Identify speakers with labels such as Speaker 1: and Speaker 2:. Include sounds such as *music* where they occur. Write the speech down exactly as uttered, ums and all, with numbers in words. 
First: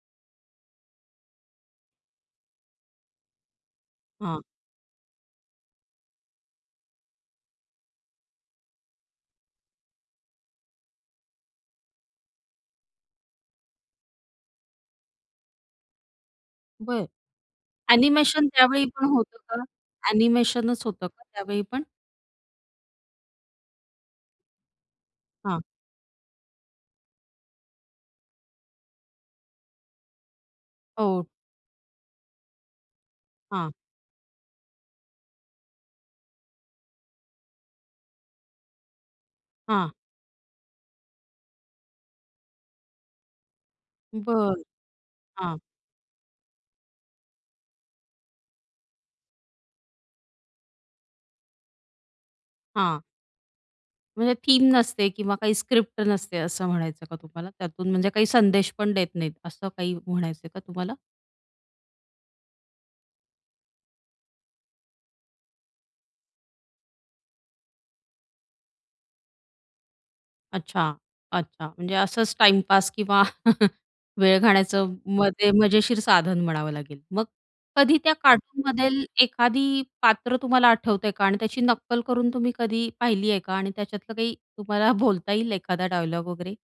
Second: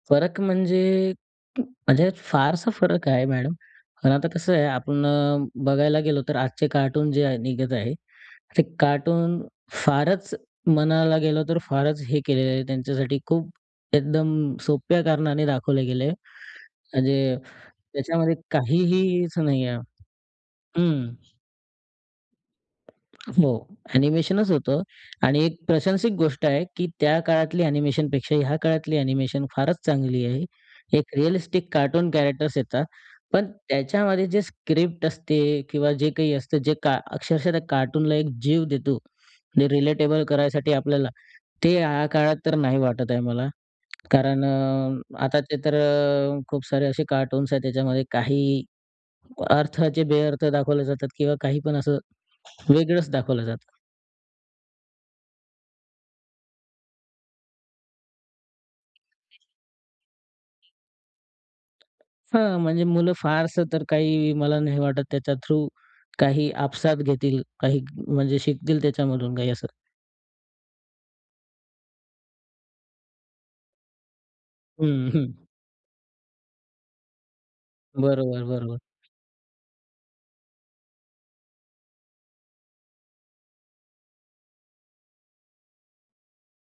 Speaker 1: फरक म्हणजे म्हणजे फारसा फरक आहे मॅडम. पण आता
Speaker 2: हां.
Speaker 1: कसं आहे आपण बघायला गेलो तर आजचे कार्टून जे आहे, निघत आहे ते कार्टून फारच म्हणायला गेलो, तर फारच हे केलेलं आहे, त्यांच्यासाठी खूप एकदम सोप्या कारणाने दाखवले गेलय,
Speaker 2: बरं,
Speaker 1: म्हणजे त्याच्यामध्ये
Speaker 2: ॲनिमेशन त्यावेळी पण
Speaker 1: काहीहीच
Speaker 2: होतं का?
Speaker 1: नाही आहे.
Speaker 2: एनिमेशनच होतं
Speaker 1: हम्म.
Speaker 2: का त्यावेळी पण?
Speaker 1: हो, ॲनिमेशनच होतं आणि एक
Speaker 2: हां.
Speaker 1: प्रशंसिक गोष्ट आहे, की त्या काळातली ॲनिमेशन पेक्षा ह्या काळातली ॲनिमेशन फारच चांगली आहे. एक
Speaker 2: हो.
Speaker 1: रिअलिस्टिक कार्टून कॅरेक्टर्स येतात, पण
Speaker 2: हां.
Speaker 1: त्याच्यामध्ये जे स्क्रिप्ट असते किंवा जे काही असतं जे का अक्षरशः त्या कार्टूनला एक जीव देतो म्हणजे
Speaker 2: हां.
Speaker 1: रिलेटेबल करायसाठी आपल्याला, ते ह्या काळात तर नाही वाटत आहे मला, कारण
Speaker 2: बरं,
Speaker 1: अ, आता ते
Speaker 2: हां.
Speaker 1: तर अ, खूप सारे असे कार्टून्स आहेत, त्याच्यामध्ये काही अर्थाचे बेअर्थ दाखवले जातात किंवा काही पण असं
Speaker 2: हां.
Speaker 1: वेगळंच दाखवलं जातं.
Speaker 2: म्हणजे थीम नसते किंवा काही स्क्रिप्ट नसते असं म्हणायचं का तुम्हाला? त्यातून म्हणजे काही संदेश पण देत नाहीत असं काही म्हणायचंय का तुम्हाला?
Speaker 1: हां, म्हणजे मुलं फारसं तर काही, मला नाही वाटत त्याच्या थ्रू काही आपसात घेतील काही, म्हणजे शिकतील त्याच्यामधून काही, असं.
Speaker 2: अच्छा, अच्छा म्हणजे असंच टाईमपास किंवा *chuckles* वेळ घाण्याचं
Speaker 1: हम्म.
Speaker 2: मग
Speaker 1: *chuckles*
Speaker 2: ते मजेशीर साधन म्हणावं लागेल. मग कधी त्या
Speaker 1: बरोबर, बरोबर.
Speaker 2: कार्टूनमधेल एखादी पात्र तुम्हाला आठवतंय का? आणि त्याची नक्कल करून तुम्ही कधी पाहिली आहे का? आणि त्याच्यातलं काही तुम्हाला बोलता येईल, एखादा डायलॉग वगैरे?